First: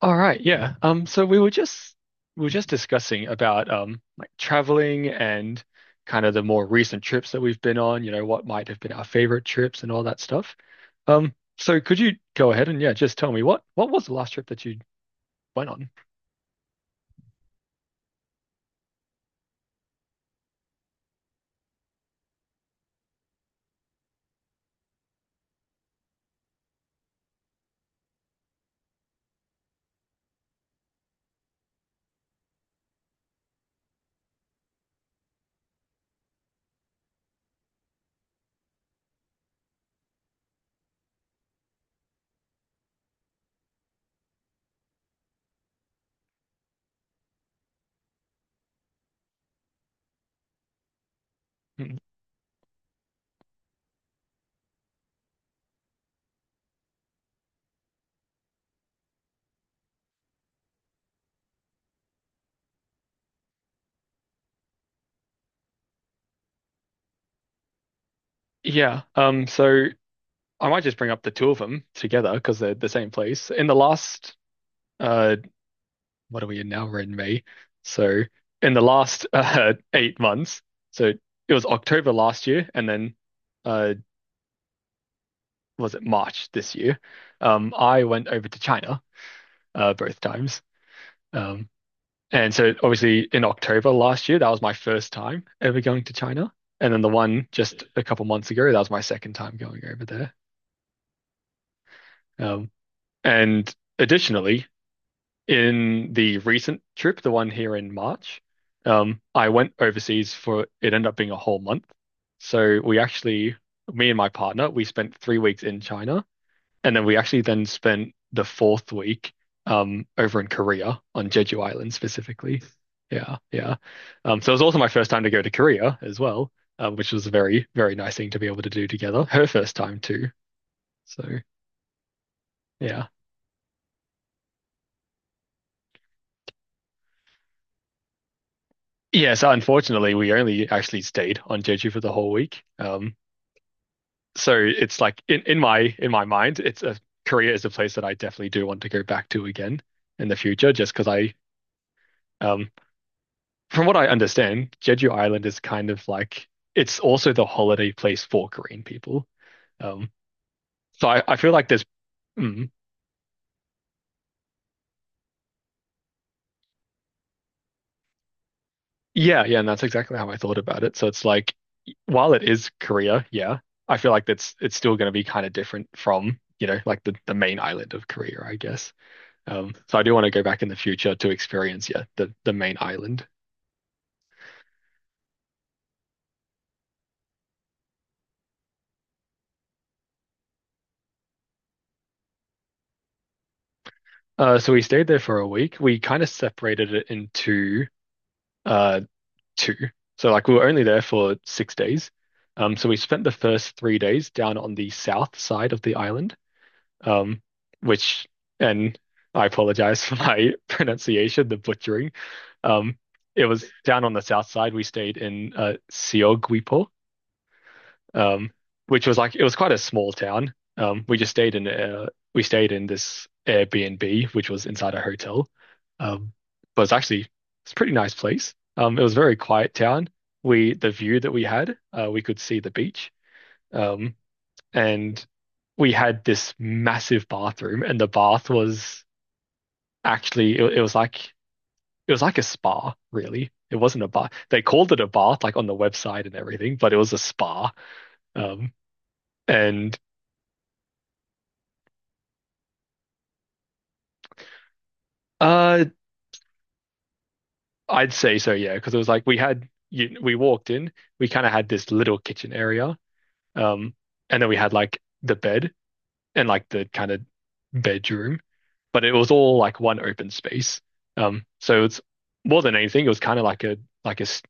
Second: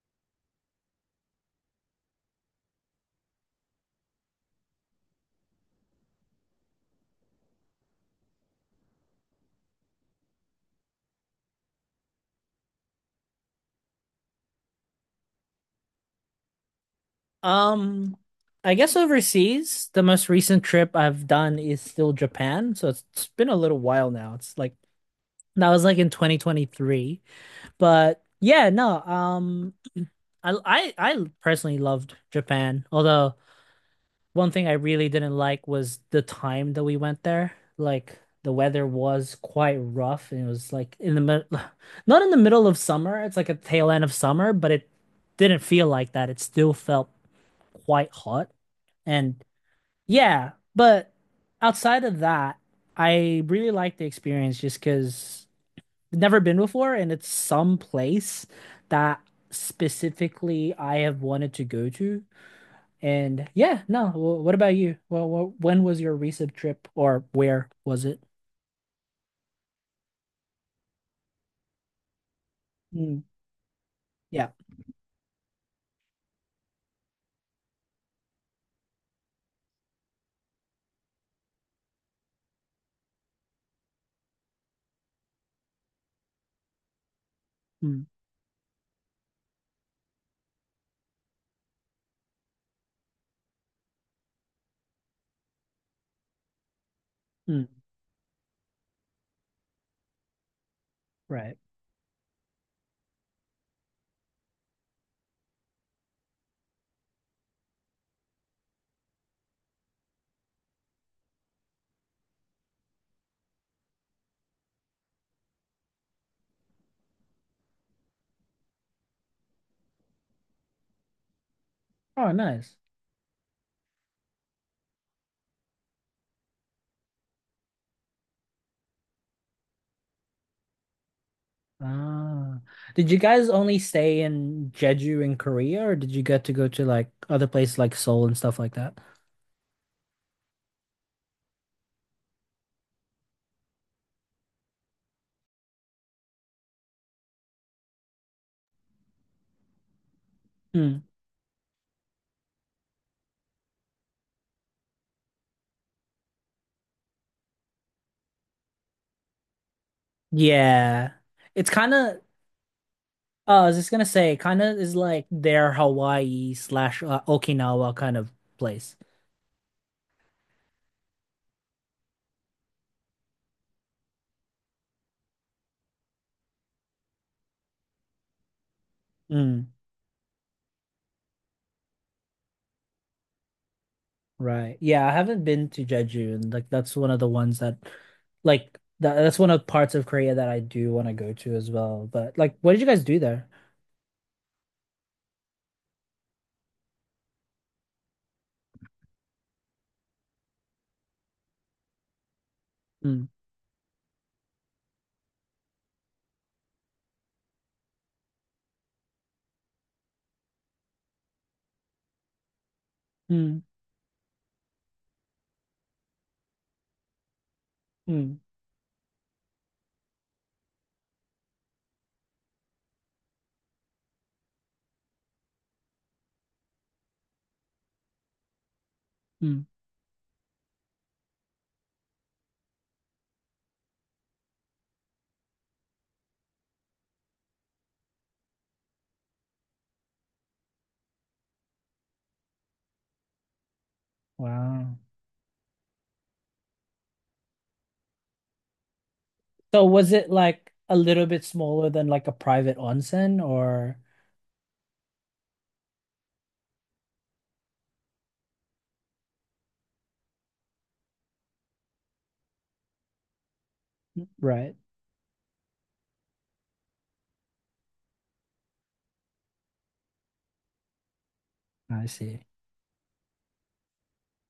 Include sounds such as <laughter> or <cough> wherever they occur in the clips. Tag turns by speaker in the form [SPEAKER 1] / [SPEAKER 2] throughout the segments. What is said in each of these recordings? [SPEAKER 1] All right, yeah. So we were just discussing about like traveling and kind of the more recent trips that we've been on, you know, what might have been our favorite trips and all that stuff. So could you go ahead and yeah, just tell me what was the last trip that you went on?
[SPEAKER 2] Um, I guess overseas, the most recent trip I've done is still Japan. So it's been a little while now. It's like that was like in 2023. But yeah, no, I personally loved Japan. Although one thing I really didn't like was the time that we went there. Like the weather was quite rough and it was like in the mid <sighs> not in the middle of summer. It's like a tail end of summer, but it didn't feel like that. It still felt quite hot. And yeah, but
[SPEAKER 1] Mm.
[SPEAKER 2] outside of that, I really like the experience just because I've never been before and it's some place that specifically I have wanted to go to. And yeah, no, what about you? Well, when was your recent trip or where was it?
[SPEAKER 1] Yeah. So I might just bring up the two of them together because they're the same
[SPEAKER 2] Mm,
[SPEAKER 1] place. In the last
[SPEAKER 2] yeah.
[SPEAKER 1] uh what are we in now? We're in May. So in the last <laughs> 8 months, so it was October last year and then uh was it March this year, I
[SPEAKER 2] Mm,
[SPEAKER 1] went over to China both times. Um, and so obviously in October last year, that was my first time ever going to China. And then the one
[SPEAKER 2] mm,
[SPEAKER 1] just a couple months ago, that was my second time going over there.
[SPEAKER 2] right.
[SPEAKER 1] Um, and Additionally, in the recent trip, the one here in March, I went overseas for it ended up being a whole month. So we actually, me and my partner, we spent 3 weeks in China. And then we actually then spent the fourth week over in Korea on Jeju Island
[SPEAKER 2] Oh,
[SPEAKER 1] specifically.
[SPEAKER 2] nice.
[SPEAKER 1] Yeah, yeah. So it was also my first time to go to Korea as well, which was a very, very nice thing to be able to do together. Her first time too. So
[SPEAKER 2] Ah,
[SPEAKER 1] yeah.
[SPEAKER 2] did you guys only stay in Jeju in Korea or did you get to go to like other places like Seoul and stuff like that?
[SPEAKER 1] Yeah, so unfortunately we only actually stayed on Jeju for the whole week. So it's like in my mind, it's a Korea is a place that I definitely do want to go back to again in the future just because I um from what I understand, Jeju Island is kind of like it's also the holiday place for Korean people. Um, so
[SPEAKER 2] Yeah.
[SPEAKER 1] I feel like
[SPEAKER 2] It's kind of,
[SPEAKER 1] mm,
[SPEAKER 2] I was just gonna say, kind of is like their Hawaii slash Okinawa kind of place.
[SPEAKER 1] yeah, yeah, and that's exactly how I thought about it. So it's like, while it is Korea, yeah, I feel like that's it's still going to be kind of different from, you know, like the main island of Korea, I guess.
[SPEAKER 2] Mm,
[SPEAKER 1] So I do want to go back in the future to experience, yeah, the main island.
[SPEAKER 2] right. Yeah, I haven't been to Jeju, and like that's one of the ones that, that's one of parts of Korea that I do want to go to as well. But like, what did you guys do there?
[SPEAKER 1] So we stayed there for a week. We kind of separated it into uh two. So like we were only there for 6 days. So we spent
[SPEAKER 2] Mm,
[SPEAKER 1] the first three days down on the south side of the island, um, which, and I apologize for my <laughs> pronunciation, the butchering. Um, it
[SPEAKER 2] mm,
[SPEAKER 1] was down on the south side. We stayed in Siogwipo,
[SPEAKER 2] mm,
[SPEAKER 1] um, which was like it was quite a small town. We just stayed in we stayed in this Airbnb, which was inside a hotel. Um, but it's a pretty nice place. It was a very
[SPEAKER 2] mm.
[SPEAKER 1] quiet town. We The view that we had, we could see the beach. Um, and we had this massive bathroom, and the bath was like it was like a spa, really. It wasn't a bath. They called
[SPEAKER 2] Wow.
[SPEAKER 1] it a bath, like on the website and everything, but it was a spa. Um,
[SPEAKER 2] So
[SPEAKER 1] and
[SPEAKER 2] was it like a little bit smaller than like a private onsen or?
[SPEAKER 1] uh, I'd say so, yeah, because it was like we walked in, we kind of had this little kitchen area, um, and then we had
[SPEAKER 2] Right.
[SPEAKER 1] like the bed and like the kind of bedroom, but it was all like one open space. So it's
[SPEAKER 2] I see.
[SPEAKER 1] more than anything, it was kind of like a like a s-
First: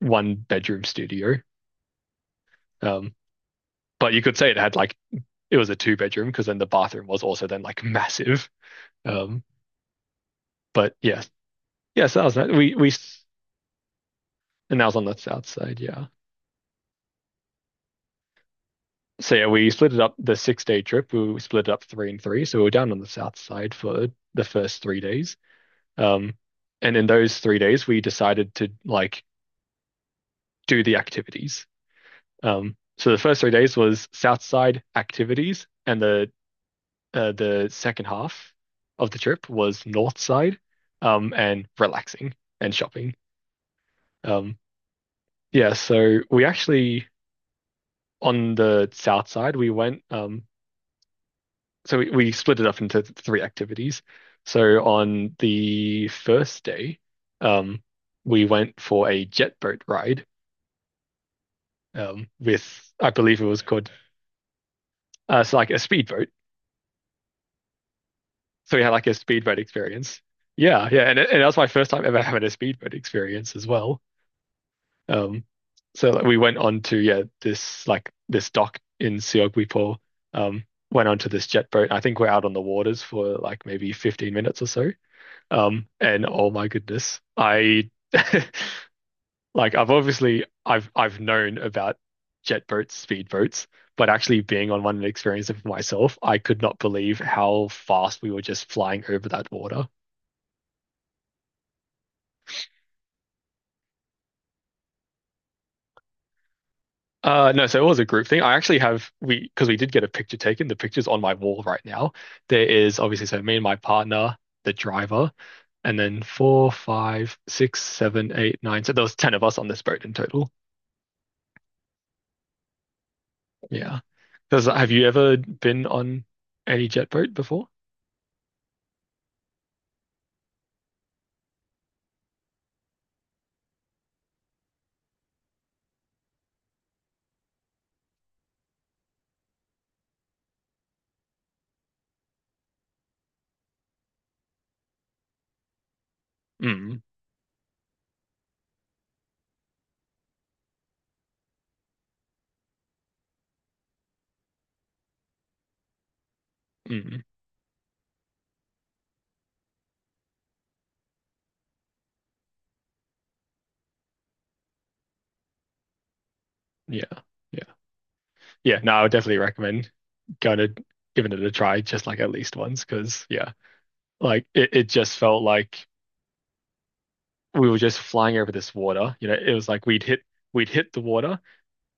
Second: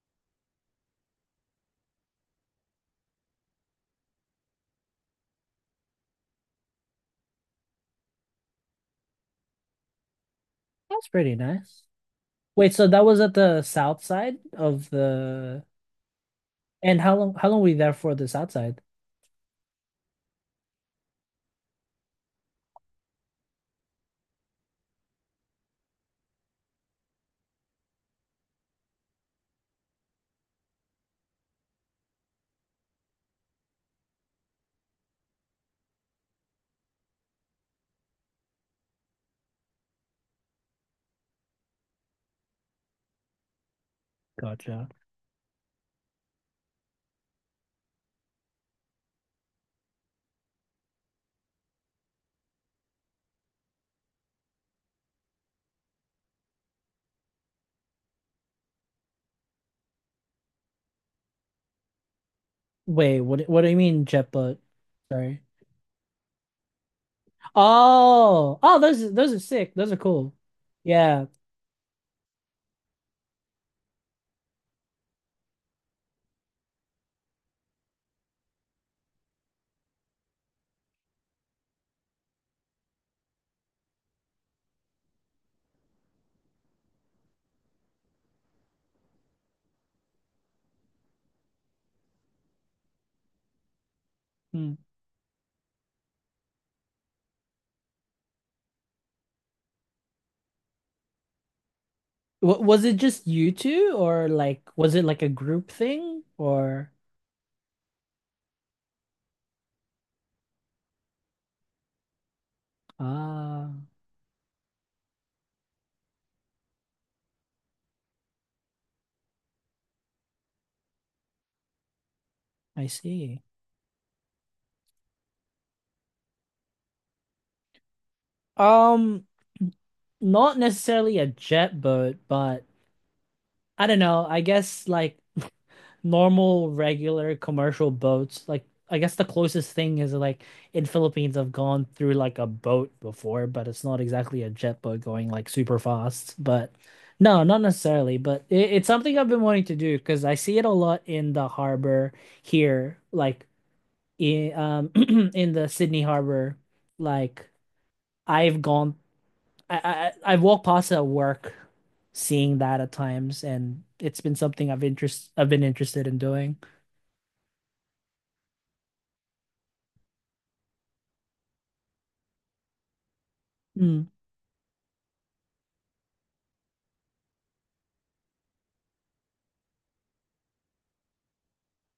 [SPEAKER 1] one bedroom studio. Um, but you could say it had like it was a two-bedroom because then the bathroom was also then like massive. Um, but
[SPEAKER 2] That's
[SPEAKER 1] yes,
[SPEAKER 2] pretty nice.
[SPEAKER 1] yes, that was nice.
[SPEAKER 2] Wait, so that was at the south side
[SPEAKER 1] And that
[SPEAKER 2] of
[SPEAKER 1] was on the south
[SPEAKER 2] the.
[SPEAKER 1] side, yeah.
[SPEAKER 2] And how long? How long were you there for the south side?
[SPEAKER 1] So yeah, we split it up the 6 day trip. We split it up three and three. So we were down on the south side for the first three days. Um, and in those three days, we decided to like do the activities. So the first three days was south side activities, and the second half of the trip was north side, and relaxing and shopping. Um,
[SPEAKER 2] Gotcha.
[SPEAKER 1] yeah, so we actually on the south side we went so we split it up into three activities. So on the first day, um, we went for a jet boat ride um, with, I
[SPEAKER 2] Wait, what?
[SPEAKER 1] believe it was
[SPEAKER 2] What do you
[SPEAKER 1] called,
[SPEAKER 2] mean jet boat? Sorry.
[SPEAKER 1] it's like a speedboat.
[SPEAKER 2] Oh,
[SPEAKER 1] So
[SPEAKER 2] oh,
[SPEAKER 1] we had like a
[SPEAKER 2] those are
[SPEAKER 1] speedboat
[SPEAKER 2] sick. Those are
[SPEAKER 1] experience.
[SPEAKER 2] cool.
[SPEAKER 1] Yeah, yeah, and,
[SPEAKER 2] Yeah.
[SPEAKER 1] it- and that was my first time ever having a speedboat experience as well. Um, so like, we went on to yeah this dock in Siog Wipo, um, went onto this jet boat. I think we're out on the waters for like maybe 15 minutes or so. And oh my goodness, I <laughs> like I've obviously I've known about jet boats, speed boats, but actually being
[SPEAKER 2] Hmm.
[SPEAKER 1] on one and experiencing it for myself, I could not believe how fast we were just flying over that water.
[SPEAKER 2] W was it just you two, or like was it like a group thing, or
[SPEAKER 1] No, so it was a group thing. I actually have we because we did get a picture taken. The picture's on my wall right now. There is obviously so me and
[SPEAKER 2] ah,
[SPEAKER 1] my partner, the driver, and then four, five, six, seven, eight, nine. So there was ten of us on this boat in total.
[SPEAKER 2] I see.
[SPEAKER 1] Yeah. Does have you ever been on any jet boat before?
[SPEAKER 2] Um, not necessarily a jet boat, but I don't know. I guess like <laughs> normal, regular commercial boats. Like I guess the closest thing is like in Philippines, I've gone through like a boat before, but it's not exactly a jet boat going like super fast. But
[SPEAKER 1] Mm,
[SPEAKER 2] no, not necessarily. But it's something I've been wanting to do because I see it a lot in the harbor here, like in <clears throat> in the Sydney harbor.
[SPEAKER 1] mm,
[SPEAKER 2] Like I've gone, I've walked past it at work, seeing that at times, and it's been something I've been interested in doing.
[SPEAKER 1] yeah, yeah, yeah. No, I would definitely recommend going to giving it a try, just like at least once, because yeah,
[SPEAKER 2] Hmm.
[SPEAKER 1] like it just felt like we were just flying over this water. You know, it was like we'd hit the water,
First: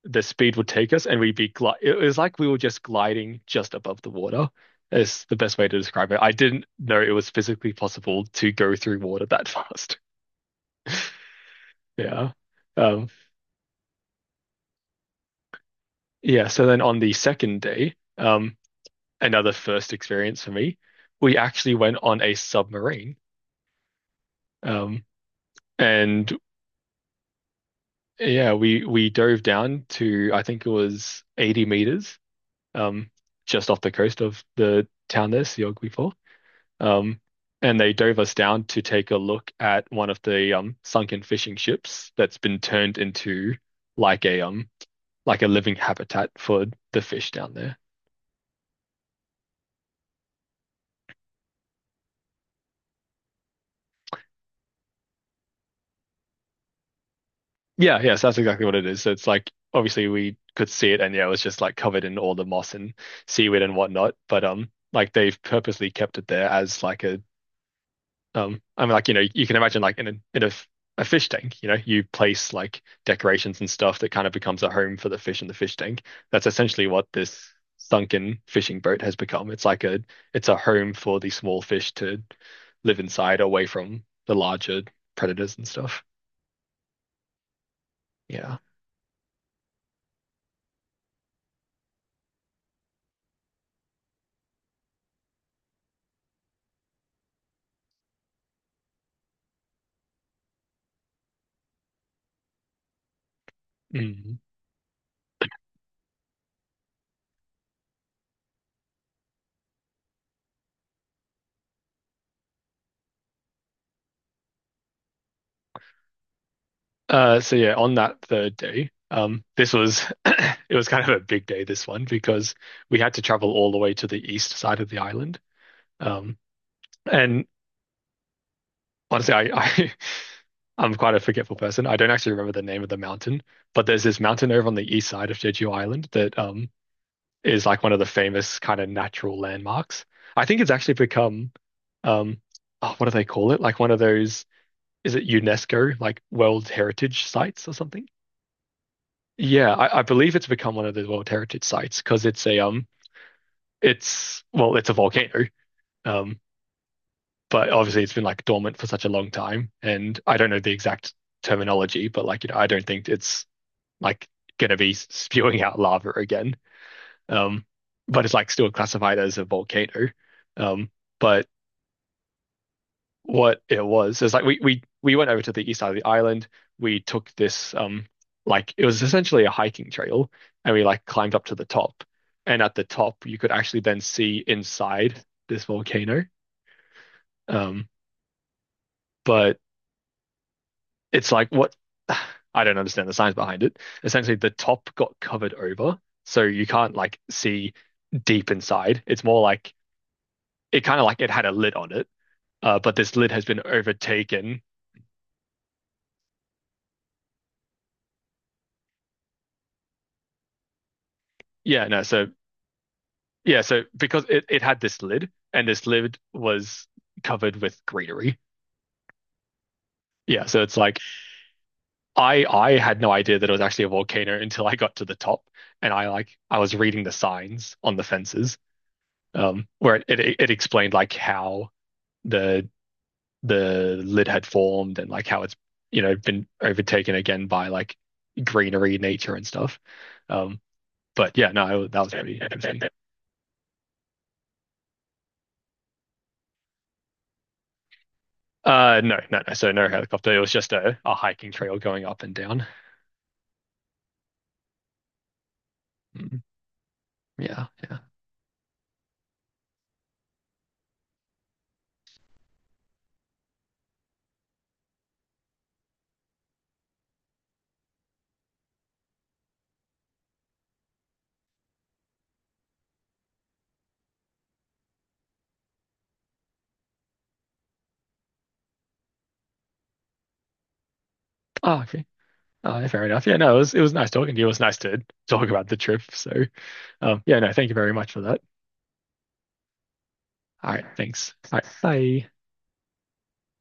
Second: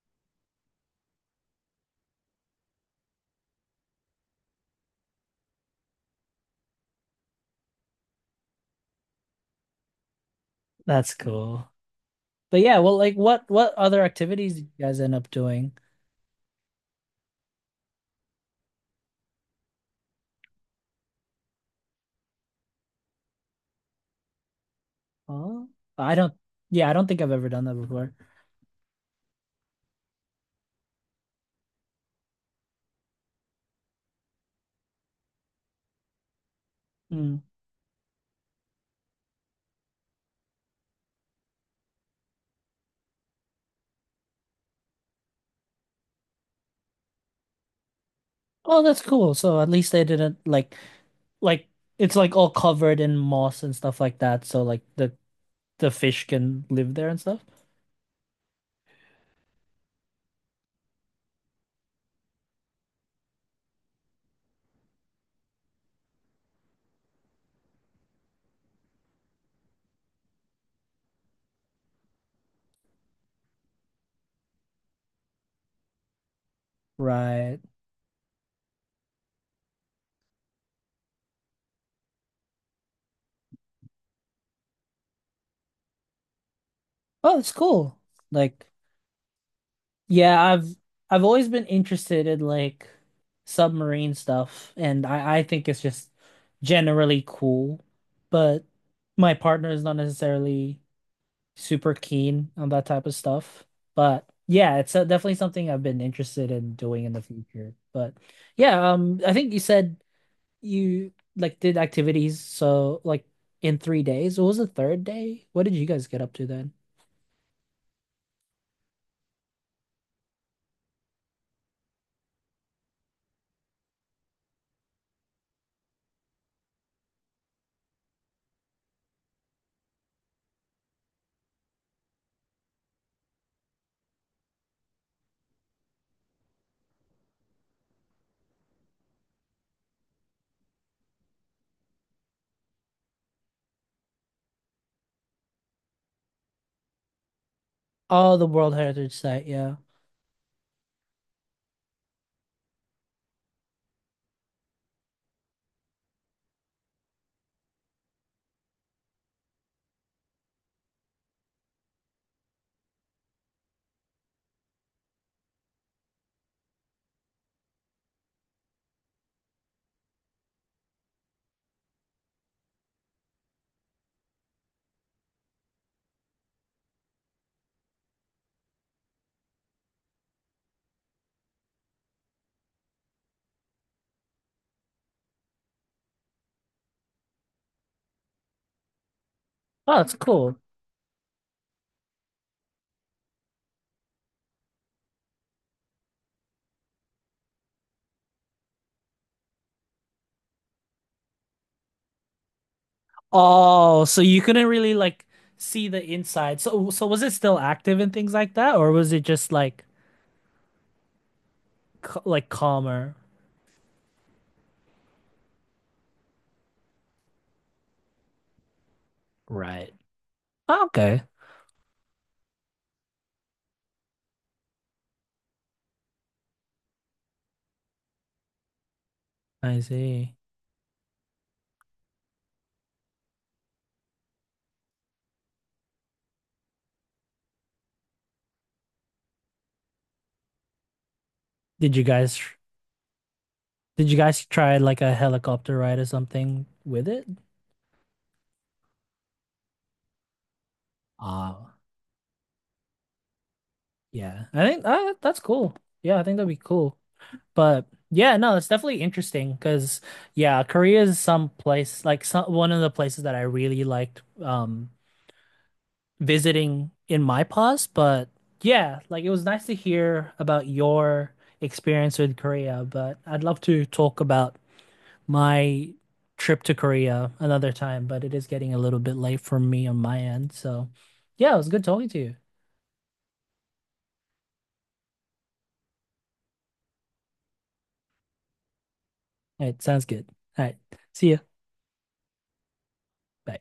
[SPEAKER 1] the speed would take us, and we'd be gli it was like we were just gliding just above the water. Is the best way to describe it. I didn't know it was physically possible to go through water that <laughs> fast.
[SPEAKER 2] That's cool.
[SPEAKER 1] Yeah.
[SPEAKER 2] But yeah, well,
[SPEAKER 1] Um,
[SPEAKER 2] like what other activities did you guys end up doing?
[SPEAKER 1] yeah, so then on the second day, another first experience for me, we actually went on a submarine. Um,
[SPEAKER 2] Oh, I don't.
[SPEAKER 1] and
[SPEAKER 2] Yeah, I don't think I've ever done that before.
[SPEAKER 1] yeah, we dove down to I think it was 80 meters, um, just off the coast of the town there, Siogwipo. Um,
[SPEAKER 2] Mm.
[SPEAKER 1] and they dove us down to take a look at one of the sunken fishing ships that's been turned into like a um like a living habitat for the fish down there.
[SPEAKER 2] Oh, that's cool. So at least they didn't like it's like all covered in moss and stuff like that. So like the fish can live there and stuff.
[SPEAKER 1] Yeah, yes, that's exactly what it is. So it's like obviously we could see it and yeah, it was just like covered in all the moss and seaweed and whatnot. But like they've purposely kept it there as like a I mean like you know, you can imagine like in a fish tank, you know, you place like decorations and stuff that kind of becomes a home for the fish in the fish tank. That's essentially what this
[SPEAKER 2] Right.
[SPEAKER 1] sunken fishing boat has become. It's like a it's a home for the small fish to live inside away from the larger predators and stuff.
[SPEAKER 2] Oh, that's cool.
[SPEAKER 1] Yeah.
[SPEAKER 2] Like yeah, I've always been interested in like submarine stuff, and I think it's just generally cool, but my partner is not necessarily super keen on that type of stuff. But
[SPEAKER 1] Mm.
[SPEAKER 2] yeah, it's definitely something I've been interested in doing in the future. But yeah, I think you said you like did activities so like in 3 days. What was the third day? What did you guys get up to then?
[SPEAKER 1] So yeah, on that third day, this was <coughs> <clears throat> it was kind of a big day this one because we had to travel all the way to the east side of the island. Um, and Honestly, I <laughs> I'm quite a forgetful person. I don't actually remember the name of the mountain, but there's this mountain over on the east side of Jeju Island that is like one of the famous kind of natural landmarks. I think it's actually become um oh, what do they call it? Like one of those is it UNESCO like World Heritage Sites or something?
[SPEAKER 2] Oh, the World Heritage Site,
[SPEAKER 1] Yeah,
[SPEAKER 2] yeah.
[SPEAKER 1] I believe it's become one of the World Heritage sites because it's a it's well, it's a volcano. Um, but obviously it's been like dormant for such a long time, and I don't know the exact terminology, but like you know, I don't think it's like gonna be spewing out lava again. Um, but it's like still classified as a volcano. Um, but what it was. Is like we went over to the east side of the island. We took this like it was essentially a hiking trail, and we like climbed up to the top. And at the top, you could actually then see inside this volcano. Um, but
[SPEAKER 2] Oh, that's cool.
[SPEAKER 1] it's like what <sighs> I don't understand the science behind it. Essentially, the top got covered over, so you can't like see deep inside. It's more like it kind of like it had a lid on it, but this lid has been
[SPEAKER 2] Oh, so you
[SPEAKER 1] overtaken.
[SPEAKER 2] couldn't really like see the inside. So was it still active and things like that, or was it just like
[SPEAKER 1] Yeah, no,
[SPEAKER 2] c
[SPEAKER 1] so
[SPEAKER 2] like calmer?
[SPEAKER 1] Yeah, so because it had this lid, and this lid was covered with greenery.
[SPEAKER 2] Right.
[SPEAKER 1] Yeah, so it's
[SPEAKER 2] Oh,
[SPEAKER 1] like
[SPEAKER 2] okay.
[SPEAKER 1] I had no idea that it was actually a volcano until I got to the top, and I was reading the signs on the fences, um,
[SPEAKER 2] I
[SPEAKER 1] where
[SPEAKER 2] see.
[SPEAKER 1] it explained like how the the lid had formed and like how it's you know been overtaken again by like greenery, nature and stuff. Um, but yeah, no,
[SPEAKER 2] Did
[SPEAKER 1] that
[SPEAKER 2] you
[SPEAKER 1] was pretty
[SPEAKER 2] guys
[SPEAKER 1] interesting.
[SPEAKER 2] did you guys try like a helicopter ride or something with it?
[SPEAKER 1] No, no, no. So no helicopter. It was just a hiking
[SPEAKER 2] Uh
[SPEAKER 1] trail going up and down.
[SPEAKER 2] yeah. I think that's cool. Yeah, I think
[SPEAKER 1] Mm,
[SPEAKER 2] that'd be cool.
[SPEAKER 1] yeah,
[SPEAKER 2] But
[SPEAKER 1] yeah.
[SPEAKER 2] yeah, no, it's definitely interesting because yeah, Korea is some place like some one of the places that I really liked visiting in my past, but yeah, like it was nice to hear about your experience with Korea, but I'd love to talk about my trip to Korea another time, but it is getting a little bit late for me on my end. So, yeah, it was
[SPEAKER 1] Oh,
[SPEAKER 2] good
[SPEAKER 1] okay.
[SPEAKER 2] talking to you.
[SPEAKER 1] Oh, yeah, fair enough. Yeah, no, it was nice talking to you. It was nice to talk about the trip. Yeah, no, thank you very much for that.
[SPEAKER 2] All right, sounds good. All
[SPEAKER 1] All
[SPEAKER 2] right,
[SPEAKER 1] right,
[SPEAKER 2] see
[SPEAKER 1] thanks.
[SPEAKER 2] ya.
[SPEAKER 1] All right, bye.
[SPEAKER 2] Bye.